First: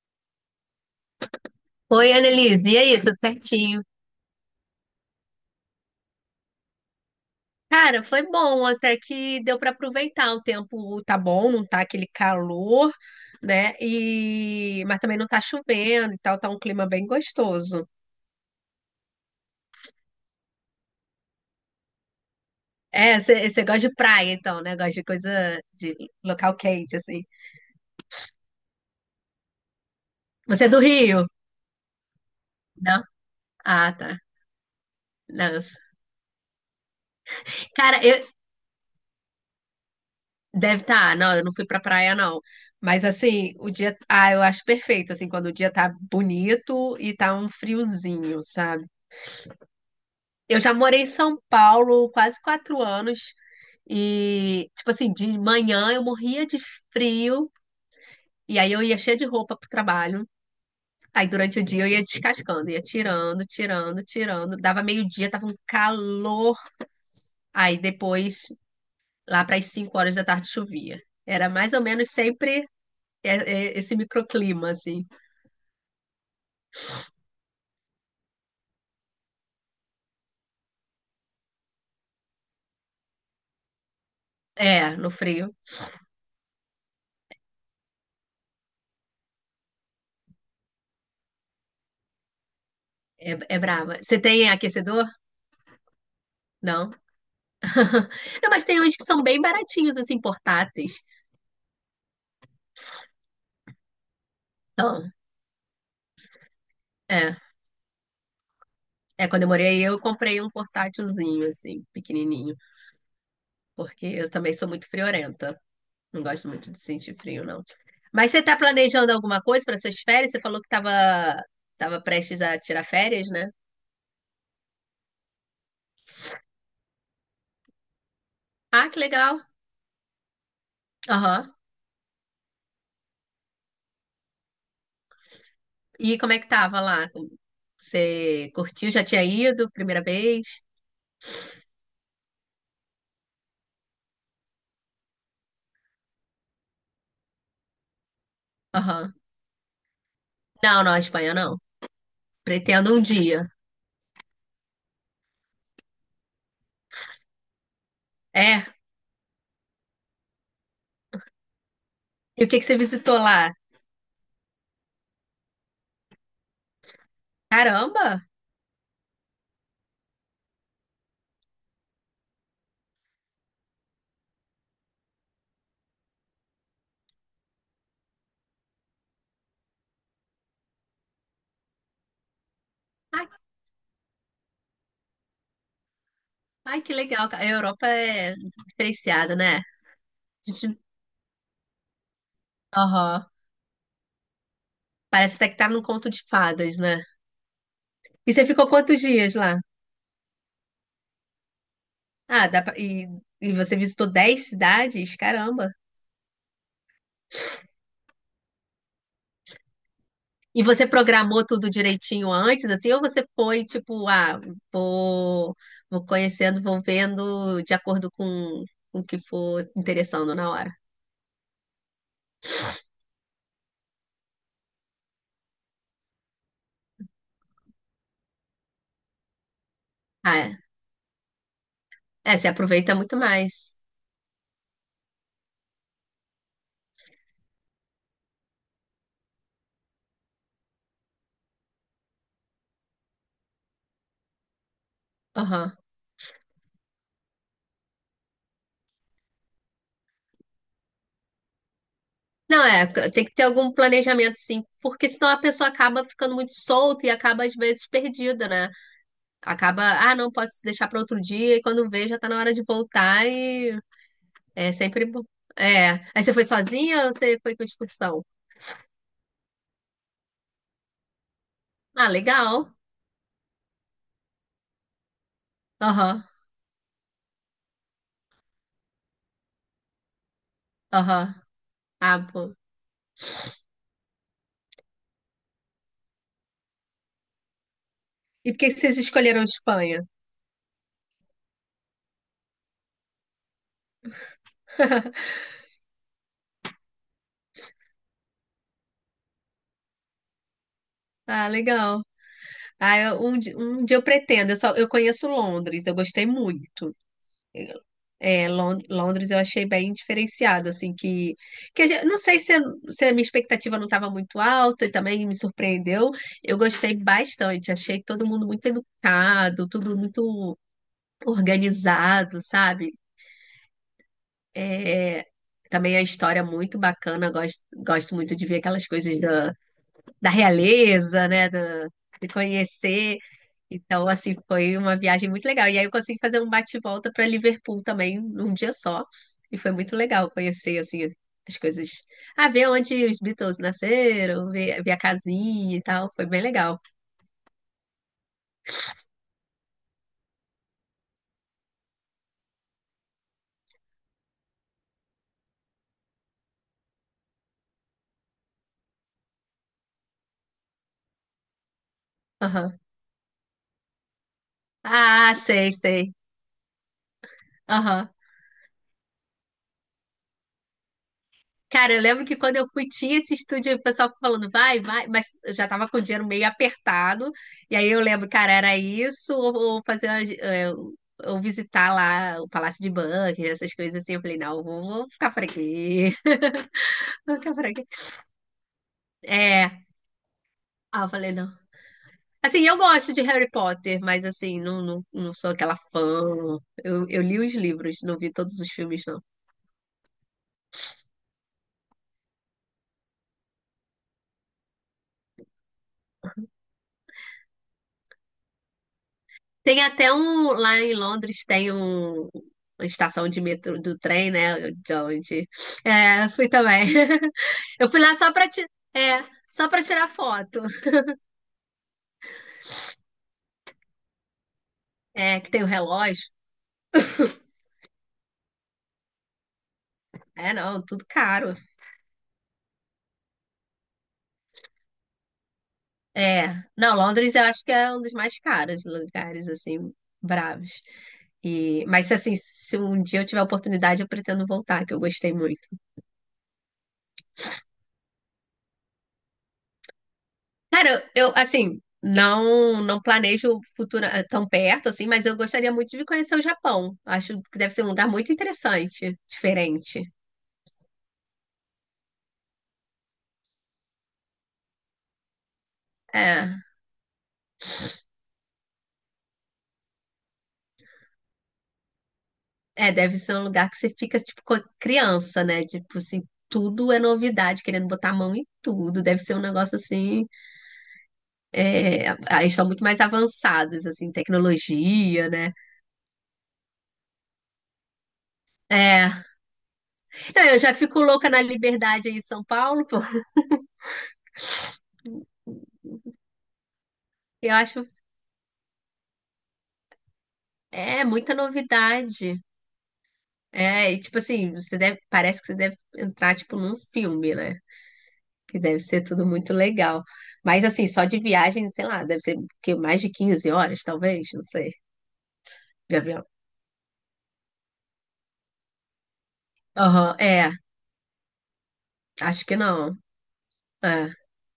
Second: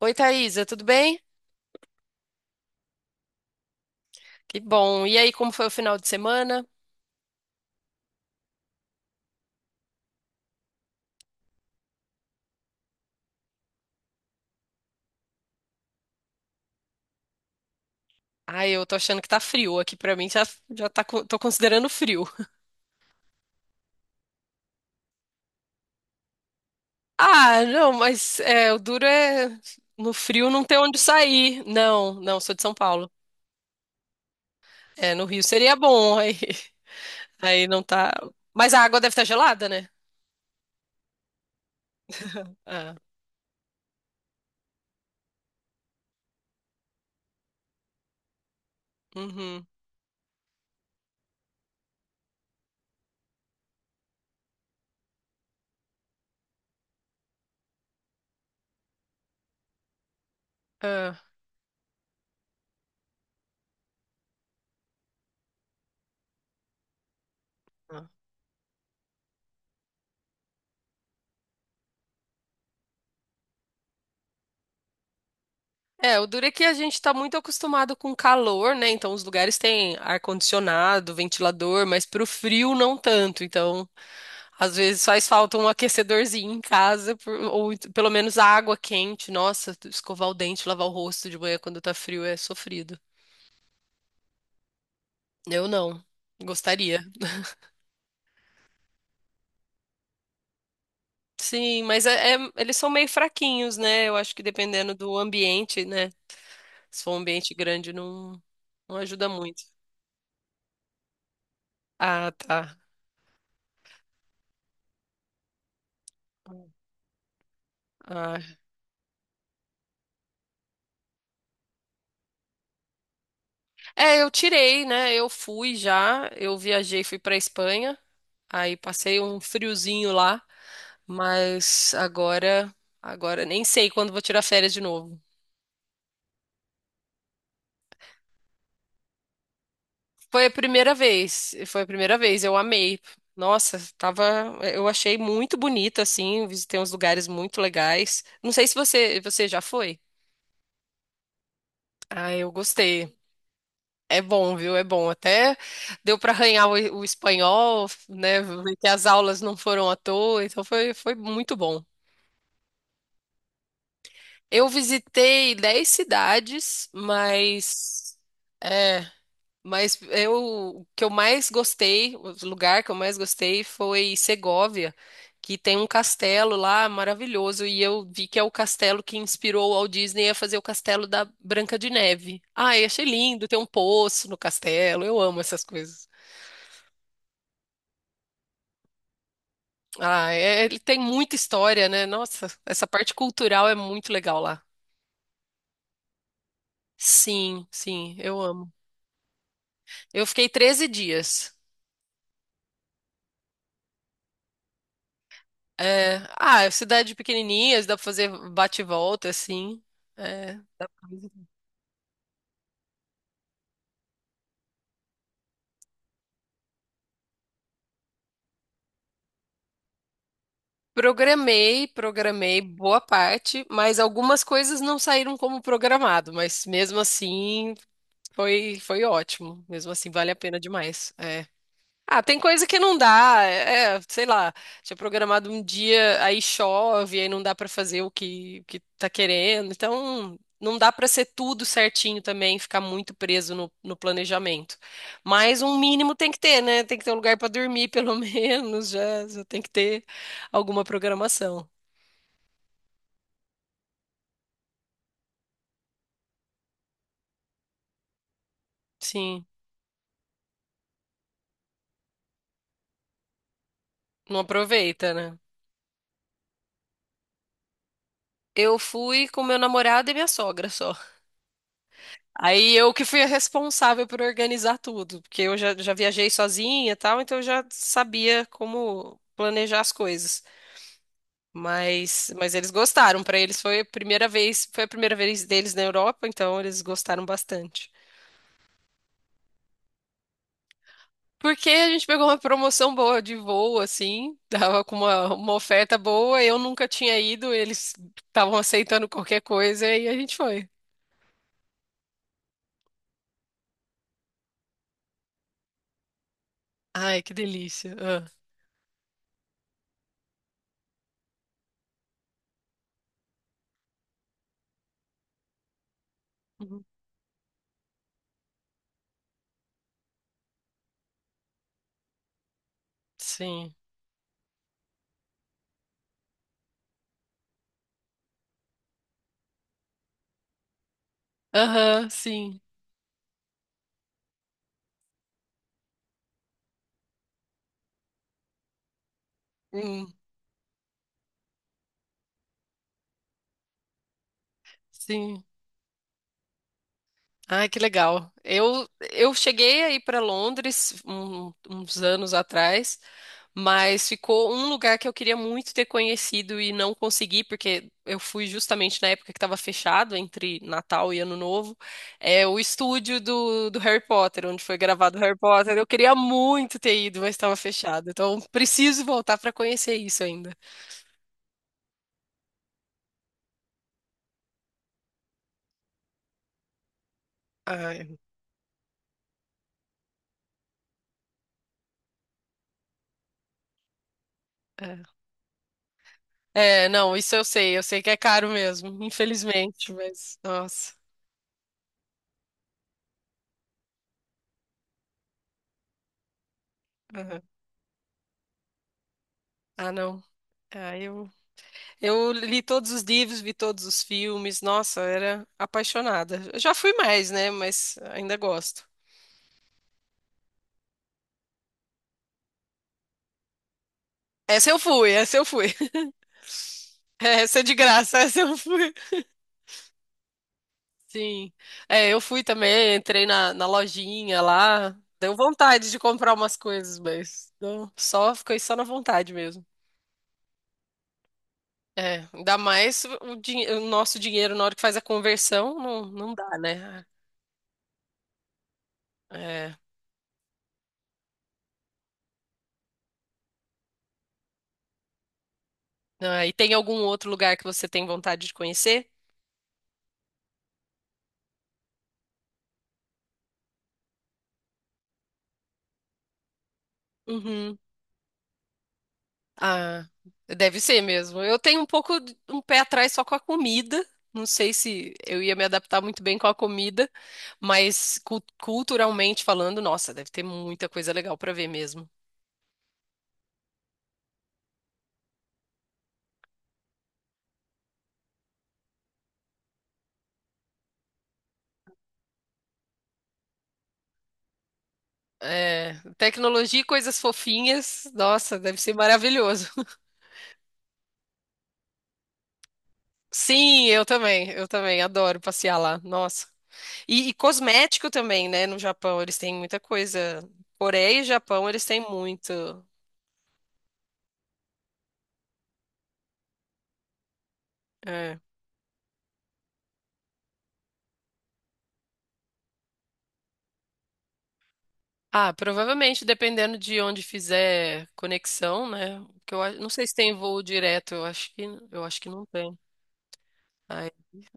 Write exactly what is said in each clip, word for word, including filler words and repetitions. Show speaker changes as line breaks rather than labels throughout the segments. Oi, Thaisa, tudo bem?
Oi, Annelise, e aí, tudo certinho?
Que bom. E aí, como foi o final de semana?
Cara, foi bom, até que deu para aproveitar. O tempo tá bom, não tá aquele calor, né? E... Mas também não tá chovendo e tal, tá um clima bem gostoso.
Ai, eu tô achando que tá frio aqui pra mim, já, já tá, co- tô considerando frio.
É, você gosta de praia, então, né? Gosta de coisa de local quente, assim.
Ah, não, mas é, o duro é no frio não
Você é
ter
do
onde
Rio?
sair. Não, não, sou de São
Não?
Paulo.
Ah, tá.
É, no Rio
Não. eu
seria
sou-
bom, aí, aí não
Cara,
tá.
eu...
Mas a água deve estar gelada, né?
Deve estar. Tá. Não, eu não fui pra praia, não.
Ah,
Mas assim, o dia. Ah, eu acho perfeito, assim, quando o dia tá bonito e tá um friozinho, sabe?
uhum.
Eu já morei em São Paulo quase quatro anos e, tipo assim, de manhã eu morria de frio e aí eu ia cheia de roupa pro trabalho.
Ah.
Aí durante o dia eu ia descascando, ia tirando, tirando, tirando. Dava meio-dia, tava um calor. Aí depois, lá para as cinco horas da tarde, chovia. Era mais ou menos sempre é- é esse microclima, assim.
É, o duro é que a gente está muito acostumado com calor, né? Então os lugares têm ar-condicionado, ventilador, mas pro frio não tanto. Então, às
É,
vezes
no
faz
frio.
falta um aquecedorzinho em casa, por- ou ent- pelo menos água quente. Nossa, escovar o dente, lavar o rosto de manhã quando tá frio é sofrido.
É, é brava. Você tem aquecedor?
Eu não.
Não.
Gostaria.
Não, mas tem uns que são bem baratinhos, assim, portáteis.
Sim, mas é- é- eles são meio fraquinhos, né? Eu acho que dependendo
Então.
do ambiente, né? Se for um
É.
ambiente grande, não, não ajuda
É, quando eu
muito.
morei aí, eu comprei um portátilzinho, assim,
Ah,
pequenininho,
tá.
porque eu também sou muito friorenta. Não gosto muito de sentir frio, não. Mas
Ah,
você tá planejando alguma coisa para suas férias? Você falou que tava, tava prestes a tirar férias, né?
é, eu tirei, né? Eu fui já, eu viajei, fui pra Espanha, aí
Ah, que
passei um
legal.
friozinho lá,
Aham.
mas agora, agora nem sei quando vou tirar férias de novo.
E como é que tava lá? Você curtiu? Já tinha ido? Primeira
Foi a
vez?
primeira vez, foi a primeira vez, eu amei. Nossa, tava, eu achei muito bonito assim, visitei uns lugares muito legais. Não sei se
Aham.
você, você já foi.
Não, não, a Espanha não.
Ah, eu
Pretendo um
gostei.
dia.
É bom, viu? É bom. Até deu para arranhar o, o espanhol, né?
É.
Ver que as aulas não foram à toa, então foi, foi muito bom.
E o que que você visitou lá?
Eu visitei dez cidades, mas
Caramba!
é, mas eu o que eu mais gostei, o lugar que eu mais gostei foi Segóvia, que tem um castelo lá maravilhoso e eu vi que é o castelo que inspirou o Walt Disney a fazer o castelo da Branca de Neve. Ai, achei
Ai,
lindo, tem um poço no castelo. Eu amo essas coisas.
ai, que legal. A Europa é diferenciada, né?
Ah, é- ele tem muita história, né? Nossa, essa parte
Aham.
cultural é muito legal lá.
Parece até que tá num conto de fadas, né?
Sim, sim,
E
eu
você ficou
amo.
quantos dias lá?
Eu fiquei treze dias.
Ah, dá pra... e, e você visitou dez cidades? Caramba.
É, ah, é cidade pequenininha, dá pra fazer bate e volta, assim. É.
E você programou tudo direitinho antes, assim? Ou você foi tipo, ah, vou, vou conhecendo, vou vendo de acordo com com o que for interessando na hora?
Programei, programei boa parte, mas algumas coisas não saíram como programado, mas mesmo assim foi, foi ótimo. Mesmo assim, vale a
Ah, é.
pena demais. É. Ah,
É,
tem
você
coisa que
aproveita
não
muito
dá.
mais.
É, é, sei lá, tinha programado um dia, aí chove, aí não dá pra fazer o que, o que tá querendo. Então, não dá pra ser tudo certinho também, ficar muito preso no, no planejamento. Mas
Aham.
um mínimo tem que ter, né? Tem que ter um lugar pra dormir, pelo menos, já, já tem que ter alguma programação.
Não, é, tem que ter algum planejamento, sim, porque senão a pessoa acaba ficando muito solta e acaba, às vezes, perdida, né?
Sim,
Acaba, ah, não posso deixar para outro dia, e quando vê, já tá na hora de voltar e
não
é sempre
aproveita,
bom.
né?
É. Aí você foi sozinha ou você foi com excursão?
Eu fui com meu namorado e minha sogra só.
Ah,
Aí
legal.
eu que fui a responsável por organizar tudo, porque eu já, já
Aham,
viajei sozinha e tal, então eu já sabia como planejar as coisas.
aham. Ah,
Mas, mas
pô.
eles gostaram, para eles foi a primeira vez, foi a primeira vez deles na Europa, então eles gostaram bastante.
E por que que vocês escolheram Espanha?
Porque a gente pegou uma promoção boa de voo, assim, tava com uma, uma oferta boa, eu nunca tinha ido, eles estavam aceitando qualquer coisa e a gente foi.
Ah, legal. Ah, eu- um, di- um dia eu pretendo. Eu só, eu conheço Londres, eu gostei muito.
Ai, que delícia. Ah,
É, Lon- Londres eu achei bem diferenciado, assim, que, que a gente- não sei se, se a minha expectativa não estava muito alta e também me surpreendeu. Eu
uhum.
gostei bastante, achei todo mundo muito educado, tudo muito organizado, sabe?
Sim.
É, também a história muito bacana, gosto, gosto muito de ver aquelas coisas da realeza, né? Do,
Aham,
de
sim.
conhecer. Então, assim, foi uma viagem muito legal. E aí eu consegui fazer um bate-volta para Liverpool também num dia só. E foi muito
Hum,
legal conhecer, assim, as coisas. Ah, ver onde os Beatles nasceram, ver, ver a
sim.
casinha e tal. Foi bem legal.
Ai, que legal. Eu, eu cheguei aí para Londres um- uns anos atrás, mas ficou um lugar que eu queria muito ter conhecido e não consegui, porque eu fui justamente na época que estava fechado, entre Natal e Ano Novo, é o
Aham.
estúdio do, do Harry Potter, onde foi gravado
Ah,
Harry
sei,
Potter. Eu
sei.
queria muito ter ido, mas estava fechado.
Aham.
Então, preciso voltar para conhecer isso ainda.
Cara, eu lembro que quando eu fui, tinha esse estúdio, o pessoal falando, vai, vai, mas eu já tava com o dinheiro meio apertado. E aí eu
Ai,
lembro, cara, era isso, ou, ou fazer, uma gi- é, ou visitar lá o Palácio de Buckingham, essas coisas assim. Eu falei, não, vou,
é.
vou ficar por aqui,
É, não, isso
vou
eu
ficar por
sei, eu
aqui.
sei que é caro mesmo,
É,
infelizmente, mas, nossa.
ah, eu falei, não. Assim, eu gosto de Harry Potter, mas assim, não, não, não sou aquela fã. Eu, eu li os livros, não vi todos os filmes, não.
Ah, não. Ah, eu, eu li todos os livros, vi todos os filmes. Nossa, eu era apaixonada. Eu já fui mais, né? Mas ainda gosto.
Tem até um, lá em Londres tem um, uma estação de metrô do trem,
Essa
né?
eu
De
fui, essa eu
onde.
fui.
É, fui também.
Essa é de
Eu fui lá
graça,
só
essa
pra,
eu
ti,
fui.
é, só pra tirar foto.
Sim. É, eu fui também, entrei na, na lojinha lá. Deu
É, que tem o
vontade de
relógio.
comprar umas coisas, mas não, só fiquei só na vontade mesmo.
É, não, tudo caro.
É, ainda mais o, dinhe- o nosso dinheiro na hora que faz a conversão, não, não
É.
dá,
Não,
né?
Londres eu acho que é um dos mais caros lugares,
É.
assim, bravos. E, mas, assim, se um dia eu tiver a oportunidade, eu pretendo voltar, que eu gostei muito.
Ah, e tem algum outro lugar que você tem vontade de conhecer?
Cara, eu, assim, não não planejo o futuro eh, tão perto, assim, mas eu gostaria muito de conhecer o Japão. Acho que deve
Uhum.
ser um lugar muito interessante, diferente.
Ah, deve ser mesmo. Eu tenho um pouco de- um pé atrás só com a comida. Não sei se eu ia me adaptar muito bem com a
É,
comida, mas cu- culturalmente falando, nossa, deve ter muita coisa legal para ver mesmo.
é, deve ser um lugar que você fica, tipo, co- criança, né? Tipo, assim, tudo é novidade, querendo botar a mão em tudo. Deve ser um negócio, assim, é, ah, eles são muito mais avançados, assim, tecnologia, né?
É, tecnologia e coisas fofinhas, nossa, deve ser
É.
maravilhoso.
Não, eu já fico louca na liberdade aí em São Paulo, pô.
Sim, eu também, eu também adoro passear lá. Nossa. E, e
Eu acho,
cosmético também, né? No Japão eles têm muita coisa.
é,
Coreia e
muita
Japão eles têm
novidade.
muito.
É, e tipo assim, você deve, parece que você deve entrar tipo num filme, né?
É.
Que deve ser tudo muito legal. Mas assim, só de viagem, sei lá, deve ser o quê? Mais de quinze horas, talvez, não sei,
Ah,
de
provavelmente
avião.
dependendo de onde fizer conexão, né? Porque eu a- não sei se
Aham,
tem
é,
voo direto, eu acho que eu acho que não
acho que
tem.
não. É.
Ai.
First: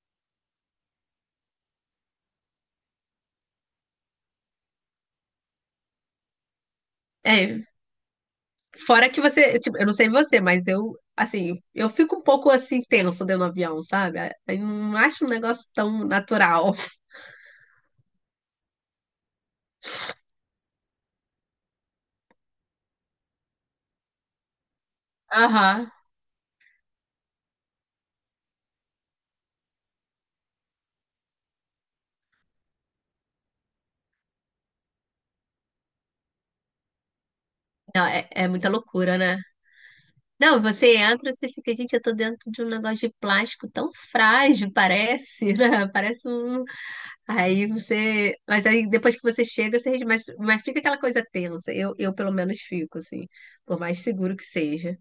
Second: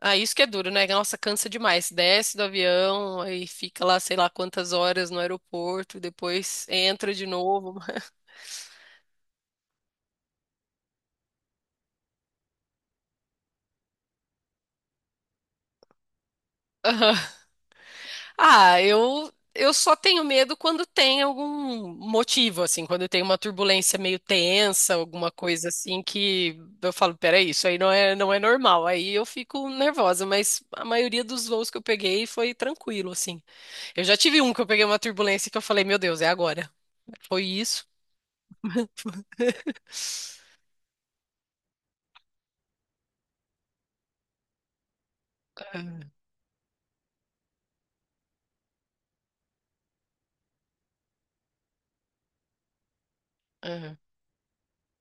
Ah, isso que é duro, né? Nossa, cansa demais. Desce do avião, aí fica lá sei lá quantas horas no aeroporto, depois entra de
É,
novo.
fora que você, tipo, eu não sei você, mas eu, assim, eu fico um pouco assim tenso dentro do avião, sabe? Eu não acho um negócio tão natural.
Ah, eu eu só tenho medo quando tem algum motivo, assim, quando tem uma turbulência meio tensa, alguma coisa
Aham.
assim que eu falo, peraí, isso aí não é não é normal. Aí eu fico nervosa, mas a maioria dos voos que eu peguei foi tranquilo, assim. Eu já tive um que eu peguei uma turbulência que eu falei, meu Deus, é agora. Foi isso.
Não, é, é muita loucura, né? Não, você entra, você fica, gente, eu tô dentro de um negócio de plástico tão frágil, parece, né? Parece um. Aí você. Mas aí depois que você chega, você. res- Mas, mas fica aquela coisa tensa. Eu, eu pelo menos fico, assim. Por
Aham.
mais seguro que seja.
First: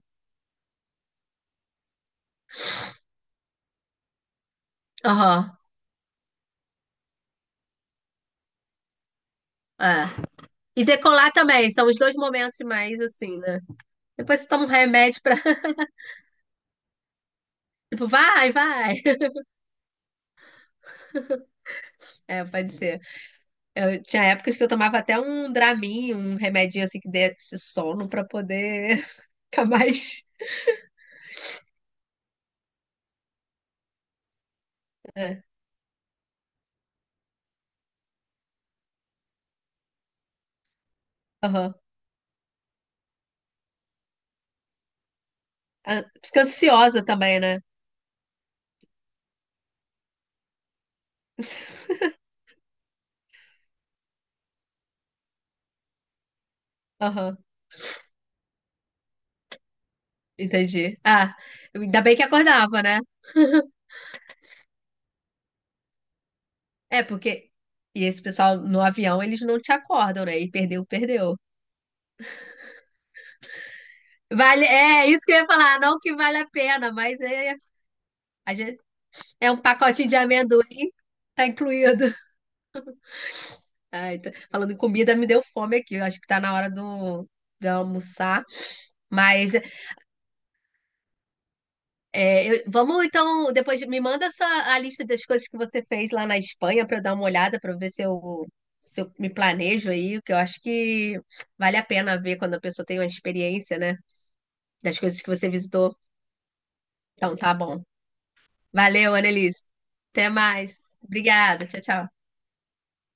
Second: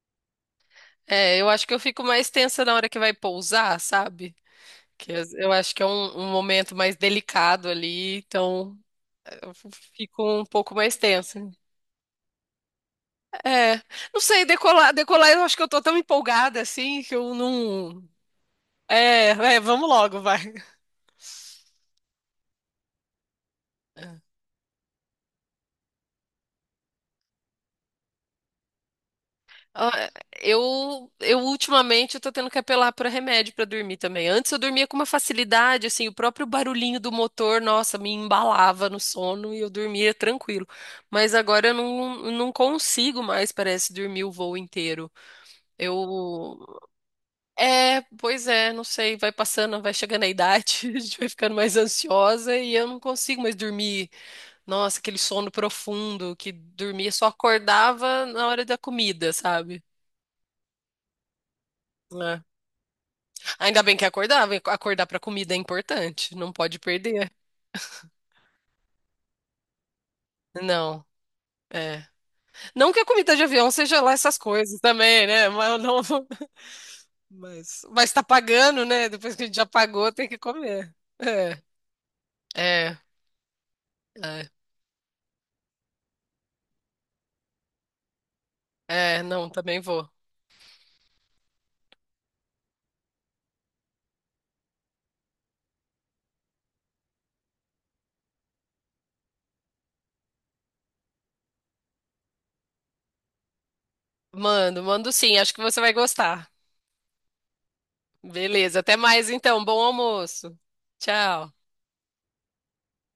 É, eu acho que eu fico mais tensa na hora que vai pousar, sabe? Que as- eu
Aham.
acho que é um, um momento mais delicado ali, então
É.
fico um pouco
E
mais
decolar
tensa.
também, são os dois momentos mais assim, né?
É, não
Depois
sei,
você toma um
decolar,
remédio
decolar,
pra.
eu acho que eu tô tão empolgada assim que eu não.
Tipo, vai, vai.
É, é, vamos logo, vai.
É, pode ser. Eu, tinha épocas que eu tomava até um Dramin, um remedinho assim que desse sono pra poder ficar
Ah,
mais.
Eu, eu ultimamente eu tô tendo que apelar para remédio para dormir também. Antes eu dormia com uma
É.
facilidade, assim, o próprio barulhinho do motor, nossa, me embalava no sono e eu dormia tranquilo. Mas agora eu não, não consigo mais, parece, dormir o voo inteiro. Eu
Ah, fica ansiosa também, né?
É, pois é, não sei, vai passando, vai chegando a idade, a gente vai ficando mais ansiosa e eu não consigo mais dormir. Nossa, aquele sono profundo que dormia, só
Aham,
acordava na hora da comida, sabe?
entendi. Ah, ainda bem que
É.
acordava, né?
Ainda bem que acordava, e acordar pra comida é importante, não pode
É,
perder.
porque. E esse pessoal no avião, eles não te acordam, né? E perdeu,
Não,
perdeu.
é. Não que a comida de avião seja lá essas
Vale,
coisas
é isso
também,
que eu ia
né?
falar,
Mas
não
não,
que vale a pena, mas é,
mas, mas tá
a gente,
pagando, né? Depois que a
é
gente
um
já
pacotinho
pagou,
de
tem que
amendoim,
comer.
tá
É,
incluído.
é,
Ai, tá-
é,
falando em comida, me deu fome aqui. Eu acho que tá na hora do, de almoçar.
é, não,
Mas
também vou.
é, eu- vamos então, depois me manda essa, a lista das coisas que você fez lá na Espanha para eu dar uma olhada, para ver se eu, se eu me planejo aí, porque eu acho que vale a pena ver quando a pessoa tem uma experiência, né,
Mando,
das
mando
coisas que
sim,
você
acho que você vai
visitou.
gostar.
Então tá bom.
Beleza, até
Valeu,
mais então.
Annelise.
Bom
Até
almoço.
mais.
Tchau.
Obrigada. Tchau, tchau.